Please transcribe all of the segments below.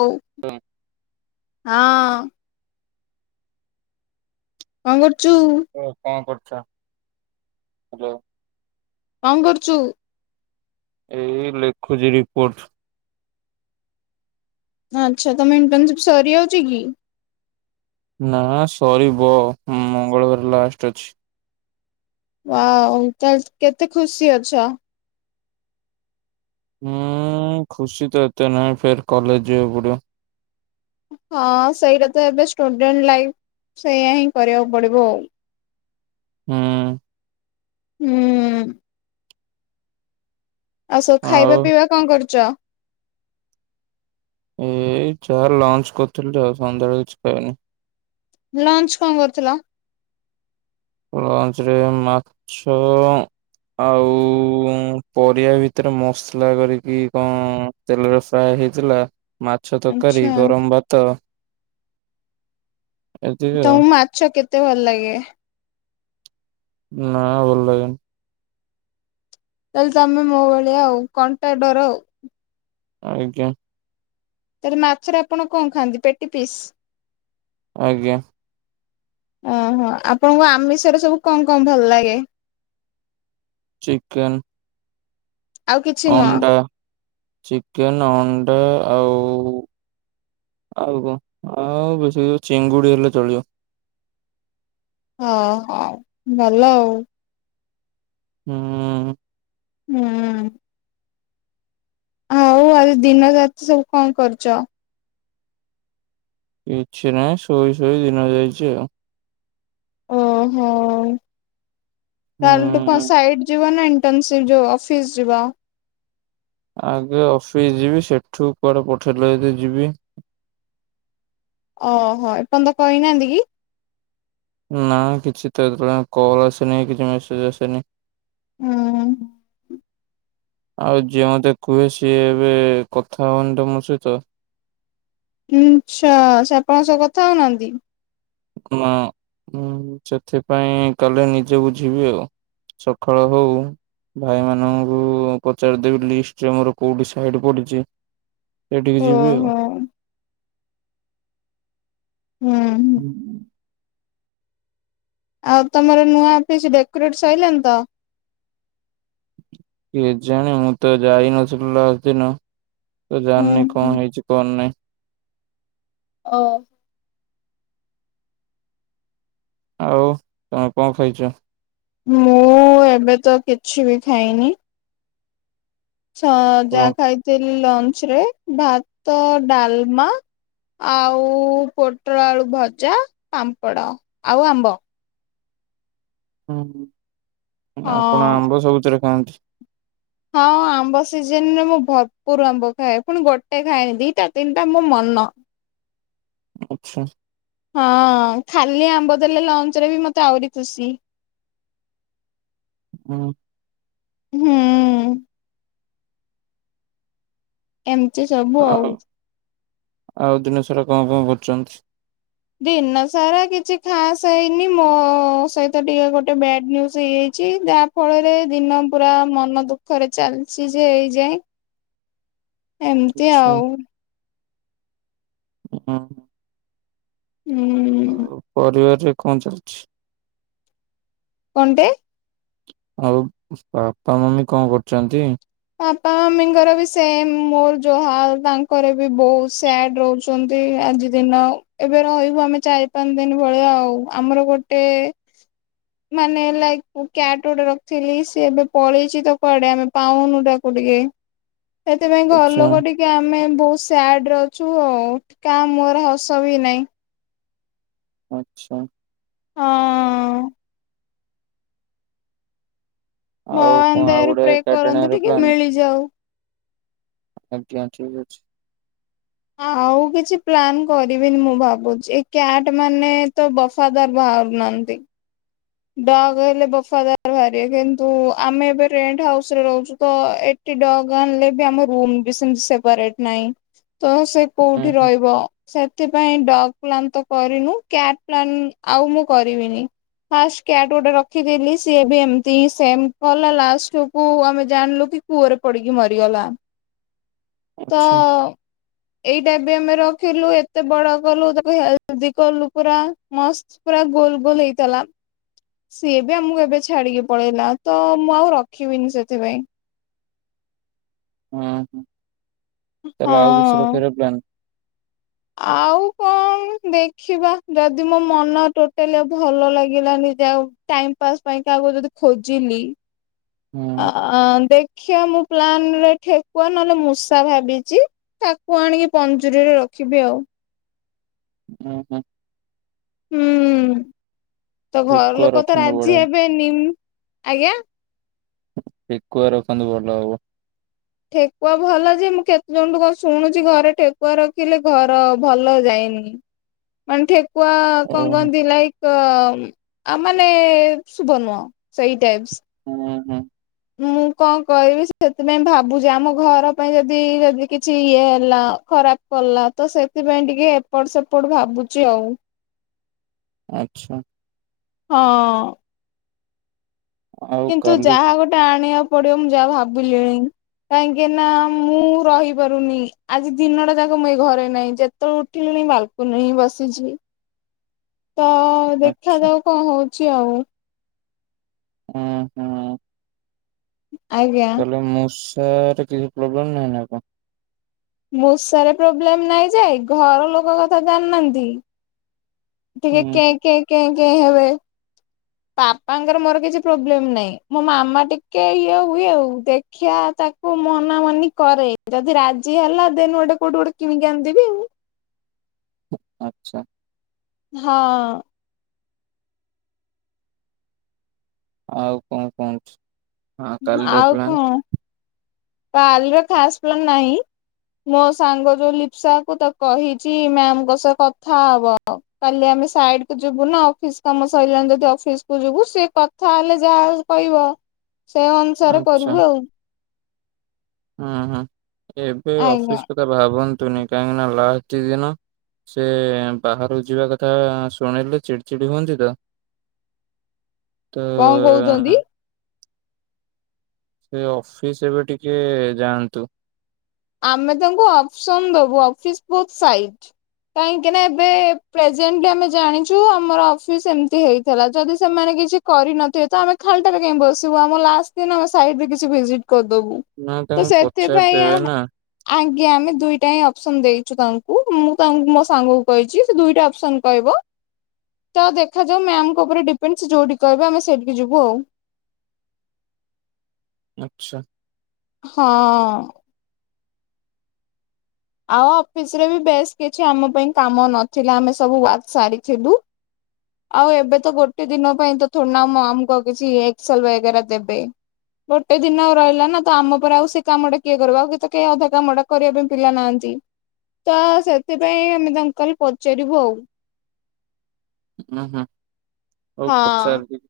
ହଉ [unintelligible] ହଁ। କଣ କରୁଚୁ? ଓ କଣ କରୁଚ? ହାଲୋ। କଣ କରୁଚୁ? ଏଇ ଲେଖୁଚି ରିପୋର୍ଟ। ଆଚ୍ଛା ତମେ ଇଣ୍ଟର୍ନସିପ ସରିଆଉଚି କି? ନା ସରିବ ମଙ୍ଗଳବାର ଲାଷ୍ଟ ଅଛି। ୱାଓ ତାହେଲେ କେତେ ଖୁସି ଅଛ? ହୁଁ ଖୁସି ତ ଏତେ ନାହିଁ ଫେର କଲେଜ ଯିବାକୁ ପଡିବ। ହଁ ସେଇଟା ତ ଏବେ ଷ୍ଟୁଡେଣ୍ଟ ଲାଇଫ ସେଇଆ ହିଁ କରିବାକୁ ପଡିବ ଆଉ। ହୁଁ। ହୁଁ। ଆଉ ସବୁ ଖାଇବା ପିଇବା କଣ କରୁଚ? ଏଇ ଯାହା ଲଞ୍ଚ କରିଥିଲି ତ ଆଉ ସନ୍ଧ୍ୟାବେଳେ କିଛି ଖାଇନି। ଲଞ୍ଚ୍ କଣ କରିଥିଲ? ଲଞ୍ଚରେ ମାଛ ଆଉ ପରିବା ଭିତରେ ମସଲା କରିକି କଣ ତେଲରେ ଫ୍ରାଏ ହେଇଥିଲା ମାଛ ତରକାରୀ ଆଚ୍ଛା ଗରମ ଭାତ। ଏତିକି ଆଉ ତମକୁ ମାଛ କେତେ ଭଲ ଲାଗେ? ନାଁ ଭଲ ଲାଗେନି। ତାହାଲେ ତମେ ମୋ ଭଳିଆ ଆଉ। କଣ୍ଟା ଡର ଆଉ। ଆଜ୍ଞା। ତାହେଲେ ମାଛରେ ଆପଣ କଣ ଖାଆନ୍ତି ପେଟି ପିସ୍। ଆଜ୍ଞା। ଓହୋ। ଆପଣଙ୍କୁ ଆମିଷରେ ସବୁ କଣ କଣ ଭଲ ଲାଗେ? ଚିକେନ୍। ଆଉ କିଛି ନୁହଁ ଅଣ୍ଡା, ଚିକେନ, ଅଣ୍ଡା ଆଉ ଆଉ କଣ? ଆଉ ବେଶୀ ଚିଙ୍ଗୁଡି ହେଲେ ଚଳିବ। ଓହୋ ଭଲ ଆଉ। ହୁଁ। ହୁଁ। ହଉ ଆଜି ଦିନ ରାତି ସବୁ କଣ କରିଚ? କିଛି ନାହିଁ ଶୋଇ ଶୋଇ ଦିନ ଯାଇଚି ଆଉ। ଓହୋ କଳିଠୁ ତୁ କଣ ହୁଁ। ସାଇଡ୍ ଯିବ ନାଇଁ। ଇଣ୍ଟର୍ନସିପ ଯୋଉ ଅଫିସ ଯିବା। ଆଗେ ଅଫିସ୍ ଯିବି ସେଠୁ କୁଆଡେ ପଠେଇଲେ ଯଦି ଯିବି। ଓହୋ ଏପର୍ଯ୍ୟନ୍ତ କହିନାହାନ୍ତି କି? ନା କିଛି ତ ଏପର୍ଯ୍ୟନ୍ତ କଲ୍ ଆସିନି କିଛି ମେସେଜ ଆସିନି। ହୁଁ। ଆଉ ଯିଏ ମତେ କୁହେ ସିଏ ଏବେ କଥା ହଉନି ତ ମୋ ସହିତ। ଆଛା ସେ ଆପଣଙ୍କ ସହ କଥା ହଉନାହାନ୍ତି? ନା। ଉଁ ସେଥିପାଇଁ ଗଲେ ନିଜେ ବୁଝିବି ଆଉ। ସକାଳ ହଉ। ଭାଇ ମାନଙ୍କୁ ପଚାରିଦେବି ଲିଷ୍ଟରେ ମୋର କୋଉଠି ସାଇଡ୍ ପଡିଚି ସେଇଠିକି ଯିବି ଆଉ। ଓହୋ ହୁଁ। ହୁଁ। ହୁଁଁ। ଆଉ ତମର ନୂଆ ଅଫିସ୍ ଡେକୋରେଟ୍ ସଇଲାଣିି ତ? କେଜାଣି ମୁଁ ତ ଯାଇନଥିଲି ଲାଷ୍ଟ ଦିନ, ତ ହୁଁ ଜାଣିନି ହୁଁ କଣ ହେଇଚି କଣ ନାଇଁ। ଓ। ଆଉ ତମେ କଣ ଖାଇଚ? ମୁଁ ଏବେ ତ କିଛି ବି ଖାଇନି। ଛ କଣ? ଯାହା ଖାଇଥିଲି ଲଞ୍ଚରେ। ଭାତ, ଡାଲମା ଆଉ ପୋଟଳ ଆଳୁ ଭଜା, ପାମ୍ପଡ଼ ଆଉ ଆମ୍ବ। ହଁ, ଆପଣ ହଁ। ଆମ୍ବ ସବୁଥିରେ ଖାଆନ୍ତି? ହଁ ହଁ ଆମ୍ବ ସିଜିନରେ ମୁଁ ଭରପୁର୍ ଆମ୍ବ ଖାଏ, ପୁଣି ଗୋଟେ ଖାଏନି ଦିଟା ତିନିଟା ମୋ ମନ। ଆଚ୍ଛା। ହଁ, ଖାଲି ଆମ୍ବ ଦେଲେ ଲଞ୍ଚରେ ବି ମତେ ଆହୁରି ଖୁସି। ହୁଁ। ହୁଁ। ଏମତି ସବୁ ଆଉ। ଆଉ ଦିନ ସାରା କଣ କଣ କରୁଚନ୍ତି? ଦିନ ସାରା କିଛି ଖାସ୍ ହେଇନି, ମୋ ଅ ସହିତ ଟିକେ ଗୋଟେ ବ୍ୟାଡ୍ ନ୍ୟୁଜ୍ ହେଇଯାଇଛି, ଯାହା ଫଳରେ ଦିନ ପୁରା ମନ ଦୁଃଖରେ ଚାଲିଛି ଯେ ଏଇଯାଏଁ। ଏମତି ଆଛା ଆଉ। ହଁ। ହୁଁ। ଆଉ ପରିବାରରେ କଣ ଚାଲଛି? କଣଟେ? ଆଉ ବାପା ମମି କଣ କରୁଚନ୍ତି? ବାପା ମମିଙ୍କର ବି ସେମ୍, ମୋର ଯୋଉ ହାଲ୍ ତାଙ୍କର ବି ବହୁତ ସ୍ୟାଡ୍ ରହୁଛ ଚନ୍ତି, ଆଜି ଦିନ ଏବେ ରହିବୁ ଆମେ ଚାରି ପାଞ୍ଚ ଦିନି ଭଳିଆ ଆଉ। ଆମର ଗୋଟେ ମାନେ ଲାଇକ୍ କ୍ୟାଟ ଗୋଟେ ରଖିଥିଲି, ସେ ଏବେ ପଳେଇଛି ତ କୁଆଡେ ଆମେ ପାଉନୁ ତାକୁ ଟିକେ। ସେଥିପାଇଁ ଘର ଆଛା ଲୋକ ଟିକେ କି ଆମେ ବହୁତ ସ୍ୟାଡ଼ରେ ଅଛୁ ଆଉ। କାଆ ମୁହଁରେ ହସ ବି ନାହିଁ। ଆଚ୍ଛା। ହଁ ଅ ଅ। ଆଉ କଣ ଭଗବାନଙ୍କ ଆଉ ଦୟାରୁ ଗୋଟେ ପ୍ରେ କରନ୍ତୁ ଏକାଟେଣିଆର ଟିକେ ପ୍ଲାନ ମିଳିଯାଉ। ଆଜ୍ଞା ଠିକ୍ ଅଛି। ଆ ଆଉ ମୁଁ କିଛି ପ୍ଲାନ୍ କରିବିନି ମୁଁ ଭାବୁଛି, ଏଇ କ୍ୟାଟ ମାନେ ତ ବଫାଦାର ବାହାରୁନାହାଁନ୍ତି। ଡଗ୍ ହେଲେ ବଫାଦାର ବାହାରିବେ କିନ୍ତୁ ଆମେ ଏବେ ରେଣ୍ଟ ହାଉସରେ ରହୁଛୁ ତ, ଏ ଟି ଡଗ୍ ଆଣିଲେ ବି ଆମ ରୁମ୍ ବି ସେମତି ସେପାରେଟ ନାହିଁ। ତ ସେ ଉଁ କୋଉଠି ହୁଁ ରହିବ? ସେଥିପାଇଁ ଡଗ୍ ପ୍ଲାନ ତ କରିନୁ, କ୍ୟାଟ ପ୍ଲାନ ଆଉ ମୁଁ କରିବିନି। ଫାଷ୍ଟ କ୍ୟାଟ୍ ଗୋଟେ ରଖିଥିଲି, ସିଏ ବି ଏମତି ହିଁ ସେମ୍ କଲା ଲାଷ୍ଟକୁ ଆମେ ଜାଣିଲୁ କି କୂଅରେ ପଡିକି ମରିଗଲା। ତ ଆଚ୍ଛା ଏଇଟା ବି ଆମେର ଥିଲୁ, ଏତେ ବଡ କଲୁ, ତାକୁ ହେଲ୍ପ ବି କଲୁ ପୁରା ମସ୍ତ୍ ପୁରା ଗୋଲ ଗୋଲ ହେଇଥିଲା। ସିଏ ବି ଆମକୁ ଏବେ ଛାଡିକି ପଳେଇଲା, ତ ମୁଁ ଆଉ ରଖିବିନି ସେଥିପାଇଁ। ହଁ ହଁ। ତାହେଲେ ଆଉ କିଛି ହଁ। ରଖିବାର ପ୍ଲାନ୍ ଆଉ କଣ ଦେଖିବା ଯଦି ମୋ ମନ ଟୋଟାଲି ଆଉ ଭଲ ଲାଗିଲାନି ଯାଉ ଟାଇମ୍ ପାସ୍ ପାଇଁ କାହାକୁ ଯଦି ଖୋଜିଲି ହୁଁ ଅ ଆ ଦେଖିବା ମୁଁ ପ୍ଲାନ୍ ରେ ଠେକୁଆ ନହେଲେ ମୂଷା ଭାବିଚି। ଠେକୁଆ ଆଣିକି ପଞ୍ଜୁରୀରେ ରଖିବି ଆଉ। ହୁଁ ହୁଁ। ହୁଁ ତ ଘର ଠେକୁଆ ଲୋକ ତ ରଖନ୍ତୁ ରାଜି ବଢିଆ ହେବେନି। ଆଜ୍ଞା ଠେକୁଆ ରଖନ୍ତୁ ଭଲ ହବ। ଠେକୁଆ ଭଲ ଯେ ମୁଁ କେତେ ଜଣଙ୍କଠୁ କଣ ଶୁଣୁଛି ଘରେ ଠେକୁଆ ରଖିଲେ ଘର ଭଲ ଯାଏନି। ମାନେ ଠେକୁଆ ଓହୋ କଣ କହଁନ୍ତି ଲାଇକ୍ ଅ ଆ ମାନେ ଶୁଭ ନୁହଁ ସେଇ ଟାଇପ୍ସ୍। ହୁଁ ହୁଁ। ମୁଁ କଣ କହିବି ସେଥିପାଇଁ ଭାବୁଛି ଆମ ଘର ପାଇଁ ଯଦି ଯଦି କିଛି ଇଏ ହେଲା ଖରାପ କଲା ତ ସେଥିପାଇଁ ଟିକେ ଏପଟ ସେପଟ ଭାବୁଚି ଆଉ। ଆଚ୍ଛା ହଁ ଆଉ କିନ୍ତୁ କାଲି ଯାହା ଗୋଟେ ଆଣିବାକୁ ପଡିବ ମୁଁ ଯାହା ଭାବିଲିଣି। କାହିଁକି ନା ମୁଁ ରହିପାରୁନି। ଆଜି ଦିନଟା ଯାକ ମୁଁ ଏଇ ଘରେ ନାହିଁ। ଯେତେବେଳେ ଉଠିଲିଣି ବାଲ କୁନିରେ ହିଁ ବସିଛି ତ ଆଚ୍ଛା ଦେଖାଯାଉ କଣ ହଉଛି। ଆଉ ହୁଁ ହୁଁ। ଆଜ୍ଞା। ତାହେଲେ ମୂଷାରେ କିଛି ପ୍ରୋବ୍ଲେମ ନାହିଁ ନା କଣ? ମୂଷାରେ ପ୍ରୋବ୍ଲେମ ନାଇଁ ଯେ ଘର ଲୋକ କଥା ଜାଣିନାହାନ୍ତି। ଟିକେ ହୁଁ କେ ହୁଁ କେ କେ କେ ହେବେ। ବାପାଙ୍କର ମୋର କିଛି ପ୍ରୋବ୍ଲେମ ନାହିଁ। ମୋ ମାମା ଟିକେ ଇଏ ହୁଏ। ଆଉ ଦେଖିବା ତା ମୁଁ ମନା ମନି କରେ ଯଦି ରାଜି ହେଲା ଦେନ ଗୋଟେ କୋଉଠି ଗୋଟେ କିମିକି ଆଣିଦିବି ଆଉ। ଆଚ୍ଛା ହଁ ଆଉ କଣ କୁହନ୍ତୁ? ଉଁ କାଲିର ଆଉ ପ୍ଲାନ୍? କଣ ପାଲିର ଖାସ ପ୍ଲାନ୍ ନାହିଁ। ମୋ ସାଙ୍ଗ ଯୋଉ ଲିପସା କୁ ତ କହିଛି ମ୍ୟାମଙ୍କ ସହ କଥା ହବ। କାଲି ଆମେ ସାଇଡ କୁ ଯିବୁ ନା ଅଫିସ କାମ ସରିଲାଣି ଯଦି ଅଫିସ କୁ ଯିବୁ। ସେ କ ଥା ହେଲେ ଯାହା କହିବ ସେ ଅନୁସାରେ ଆଚ୍ଛା କରିବୁ ଆଉ। ହୁଁ ହୁଁ ଏବେ ଆଜ୍ଞା ଅଫିସ କଥା ଭାବନ୍ତୁନି। କାହିଁକି ନା ଲାଷ୍ଟ ଦି ଦିନ ସେ ବାହାରୁକୁ ଯିବା କଥା ଶୁଣିଲେ ଚିଡି ଚିଡି ହୁଅନ୍ତି ତ। [unintelligible] ତ କହୁଛନ୍ତି? ସେ ଅଫିସ ଏବେ ଟିକେ ଯାଆନ୍ତୁ। ଆମେ ତାଙ୍କୁ ଅପସନ ଦବୁ ଅଫିସ ବୋଥ ସାଇଟ କାହିଁକି ନା ଏବେ ପ୍ରେଜେଣ୍ଟଲି ଆମେ ଜାଣିଛୁ ଆମର ଅଫିସ ଏମିତି ହେଇଥିଲା ଯଦି ସେମାନେ କିଛି କରିନଥିବେ ତ ଆମେ ଖାଲଟାରେ କାଇହି ବସିବୁ। ଆମ ଲାଷ୍ଟ ଦିନ ଆମେ ସାଇଡରେ କିଛି ଭିଜିଟ୍ କରିଦବୁ। ନା ତ ତାଙ୍କୁ ସେଥିପାଇଁ ଆ ପଚାରିଦେବେ ନା ଆଜ୍ଞା ଆମେ ଦୁଇଟା ହିଁ ଅପସନ ଦେଇଛୁ ତାଙ୍କୁ। ମୁଁ ତାଙ୍କୁ ମୋ ସାଙ୍ଗକୁ କହିଛି ସେ ଦୁଇଟା ଅପସନ କହିବ ତ ଦେଖାଯାଉ ମ୍ୟାମଙ୍କ ଉପରେ ଡିପେଣ୍ଡ ଯୋଉଠି କହିବେ ଆମେ ସେଇଠିକି ଯିବୁ ଆଉ। ଆଛା ହଁ। ଆଉ ଅଫିସ ରେ ବି ବେଶ କିଛି ଆମ ପାଇଁ କାମ ନଥିଲା ଆମେ ସବୁ ସାରିଥିଲୁ। ଆଉ ଏବେ ତ ଗୋଟେ ଦିନ ପାଇଁ ତ ଥୋଡିନା ଆମ ଆମକୁ କିଛି ଏକ୍ସଲ ବଗେରା ଦେବେ। ଗୋଟେ ଦିନ ଆଉ ରହିଲା ନା ତ ଆମ ପରେ ଆଉ ସେ କାମଟା କିଏ କରିବ ଆଉ କି ତ କେହି ଅଧା କାମଟା କରିବା ପାଇଁ ପିଲା ନାହା ନ୍ତି ତ ସେଥିପାଇଁ ଆମେ ତାଙ୍କ କାଲି ପଚାରିବୁ ଆଉ। ଉଉଁହୁଁ ହଉ ହଁ ପଚାର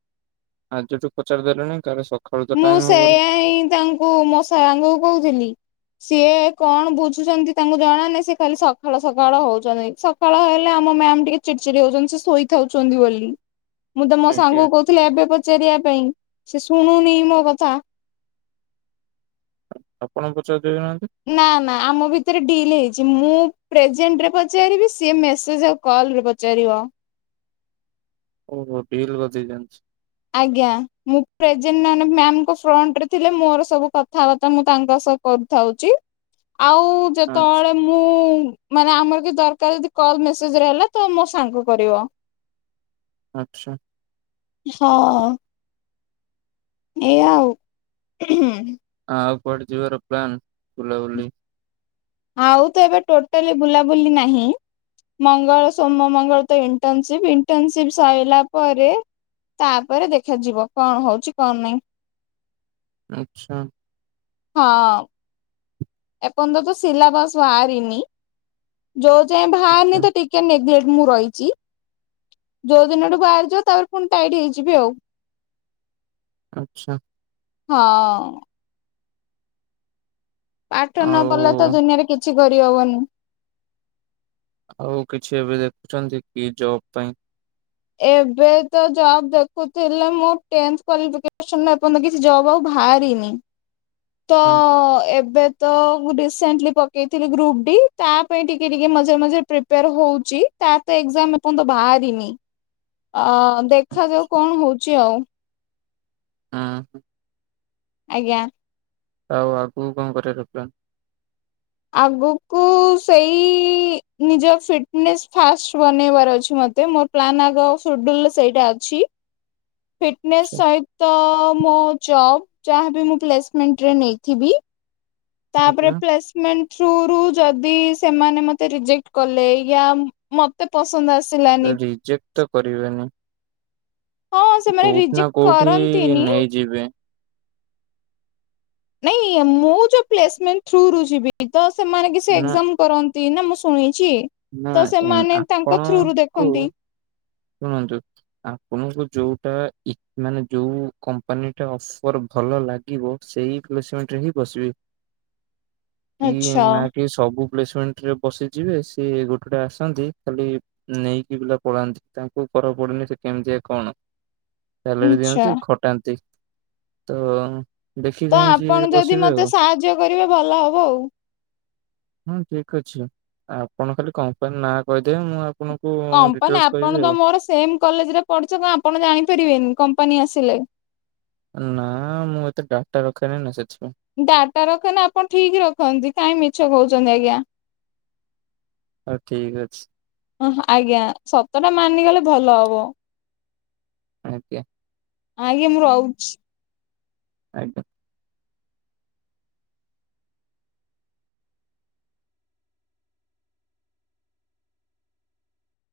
ଆଜିଠୁ ପଚାରି ଦେଲେଣି କାଲି ସ ମୁଁ ସେଆ ହିଁ ତାଙ୍କୁ ମଶା ସାଙ୍ଗକୁ କହୁଥିଲି। ସିଏ କଣ ବୁଝୁଛନ୍ତି ତାଙ୍କୁ ଜଣାନେ ସେ କାଲି ସଖାଳ ସକାଳ ହଉଛନ୍ତି ସ ଫଳ ହେଲେ ଆମ ମ୍ୟାମ ଟିକେ ଚିଡି ଚିଡି ହଉଛନ୍ତି ସେ ଶୋଇଥାଉଛନ୍ତି ବୋଲି। ମୁଁ ତ ମୋ ଆଜ୍ଞା ସାଙ୍ଗକୁ କହୁଥିଲି ଏବେ ପଚାରିବା ପାଇଁ ସେ ଶୁଣୁନି ମୋ କଥା। ଆପଣ ପଚାରିଦବେନାହାନ୍ତି। ନା ନା ଆମ ଭିତରେ ଡିଲ୍ ହେଇଛି ମୁଁ ପ୍ରେଜେଣ୍ଟରେ ପଚାରିବି ସିଏ ମେସେଜ ଆ କଲ ରେ ପଚାରିବ। ଓହୋ ଡିଲ ଗଜେଇ ଜାଣିଛି। ଆଜ୍ଞା ମୁଁ ପ୍ରେଜେନ ନାନ୍ ଅଫ୍ ମାମ ଙ୍କୁ ଫ୍ରଣ୍ଟ ରେ ଥିଲେ ମୋର ସବୁ କଥାବାର୍ତ୍ତା ମୁଁ ତାଙ୍କ ସହ କରିଥାଉଛି ଆଉ ଆଚ୍ଛା ଯେତେବେଳେ ମୁଁ ମାନେ ଆମର କି ଦରକାର ଯଦି କଲ ମେସେଜରେ ହେଲା ତ ମୋ ସାଙ୍ଗ କରିବ। ଆଚ୍ଛା। ହଁ। ଏୟା ଆଉ। ଆଉ କୁଆଡେ ଯିବାର ପ୍ଲାନ୍ ବୁଲାବୁଲି। ଆଉ ତ ଏବେ ଟୋଟାଲି ବୁଲାବୁଲି ନାହିଁ। ମଙ୍ଗଳ ସୋମ ମଙ୍ଗଳ ତ ଇଣ୍ଟର୍ନସିପ୍ ଇଣ୍ଟର୍ନସିପ ସଇଲା ପରେ ତାପରେ ଦେଖାଯିବ କଣ ହଉଛି କଣ ନାହିଁ? ଆଚଛା। ହଁ। ଏପର୍ଯ୍ୟନ୍ତ ତ ସିଲାବାସ ବାହାରିନି ଯୋଉ ଯାଏଁ ବାହାରନି ଆଚ୍ଛା ତ ଟି କେ ନେଗ୍ଲେଟ ମୁଁ ରହିଛି। ଯୋଉ ଦିନ ଠୁ ବାହାରିଯିବ ତାପରେ ପୁଣି ଟାଇଟ୍ ହେଇଯିବି ଆଉ। ଆଚଛା। ହଁ। ପାଠ ନ ଆଉ ପଢିଲେ ତ ଦୁନିଆରେ କିଛି କରିହବନି। ଆଉ କିଛି ଏବେ ଦେଖୁଛନ୍ତି କି ଜବ ପାଇଁ। ଏବେ ତ ଜବ ଦେଖୁଥିଲେ ମୁଁ ଟେନ୍ଥ କ୍ୱାଲିଫିକେଶନ ଏ ପନ କି ଜବ୍ ଆଉ ବାହାରିନି ତ ହୁଁ ହୁଁ ଏବେ ତ ମୁଁ ରିସେଣ୍ଟଲି ପକେଇଥିଲି ଗ୍ରୁପ ଡି ତା ପାଇଁ ଟିକେ ଟିକେ ମଝିରେ ମଝିରେ ପ୍ରିପେୟାର ହଉଛି। ତା ତ ଏକ୍ଜାମ ଏପର୍ଯ୍ୟନ୍ତ ବାହାରିନି ଅ ହୁଁ ଦେଖାଯାଉ କଣ ହଉଛି ଆଉ। ହଁ। ଆଜ୍ଞା। ଆଉ ଆଗକୁ କଣ କରିଆର ପ୍ଲାନ? ଆଗକୁ ସେଇ ନିଜ ଫିଟନେସ୍ ଫାଷ୍ଟ ବନେଇବାର ଅଛି ମତେ ମୋର ପ୍ଲାନ ଆଗ ଶୁଡ୍ୟୁଲ ସେଇଟା ଅଛି। ଫିଟନେସ୍ ଆଚ୍ଛା ସହିତ ମୋ ଜବ୍ ଯାହାବି ମୁଁ ପ୍ଲେସମେଣ୍ଟରେ ନେଇଥିବି। ତାପରେ ହୁଁ ପ୍ଲେସମେଣ୍ଟ ଥ୍ରୁ ରୁ ଯଦି ସେମାନେ ମତେ ରିଜେକ୍ଟ କଲେ ୟାମ ମତେ ପସନ୍ଦ ଆସିଲାନି। ରିଜେକ୍ଟ ତ କରିବେନି। ହଁ ସେମାନେ କୋଉଠି ନା ରିଜେକ୍ଟ କୋଉଠି କରନ୍ତିନି। ନେଇଯିବେ। ନାଇଁ ମୁଁ ଯୋଉ ପ୍ଲେସମେଣ୍ଟ ଥ୍ରୁ ରୁ ଯିବି ତ ସେମାନେ କିଛି ନା ଏକଜାମ କରନ୍ତି ନା ମୁଁ ଶୁଣିଛି ନା ତ ଏମ୍ ସେମାନେ ତାଙ୍କ ଥ୍ରୁରୁ ଆପଣଙ୍କୁ ଦେଖନ୍ତି। ଶୁଣନ୍ତୁ। ଆପଣଙ୍କୁ ଯୋଉଟା ଇ ମାନେ ଯୋଉ କମ୍ପାନୀ ଟା ଅଫର ଭଲ ଲା ଗି ବୋହୁତ ସେଇ ପ୍ଲେସମେଣ୍ଟଟରେ ହଁ ବସିବି। [unintelligible] କି ନା କି ସବୁ ପ୍ଲେସମେଣ୍ଟ ରେ ବସି ଯିବେ ସି ଗୋଟେଟେ ଆସନ୍ତି ଖାଲି ନେଇକି ପିଲା ପଳାନ୍ତି। ତାଙ୍କୁ କରକୁ ପଡୁନି ସେ କେମିତିଆ କଣ ସାଲାରୀ ଆଚ୍ଛା। ଦିଅନ୍ତି ଖଟାନ୍ତି। ତ। ଦେଖି ତ ଚାହିଁ ଯିଏ ଆପଣ ଯଦି ବସିବେ ମତେ ଆଉ। ସାହାଯ୍ୟ କରିବେ ଭଲ ହବ ଆଉ। ହଁ ଠିକ ଅଛି ଆପଣ ଖାଲି କମ୍ପାନୀ ନାଁ କହିଦେବେ ମୁଁ ଆପଣଙ୍କୁ କମ୍ପାନୀ ଡିଟେଲସ। ଆପଣ କହିବି ତ ଆଉ। ମୋର ସେମ କଲେଜ ରେ ପଢିଛ ତ ଆପଣ ଜାଣିପାରିବେନି କମ୍ପାନୀ ଆସିଲେ। ନା ମୁଁ ଏତେ ଡାଟା ରଖେନି [unintelligible] ଡାଟା ରଖେ ନା ଆପଣ ଠିକ ରଖନ୍ତି କାଇ ମିଛ କହୁଛନ୍ତି ଆଜ୍ଞା। ହଉ ଠିକ୍ ଅଛି। ଓ ଆଜ୍ଞା ସତଟା ମାନିଗଲେ ଭଲ ହବ। ଆଜ୍ଞା। ଆଜ୍ଞା ମୁଁ ରହୁଛି। ଆଜ୍ଞା।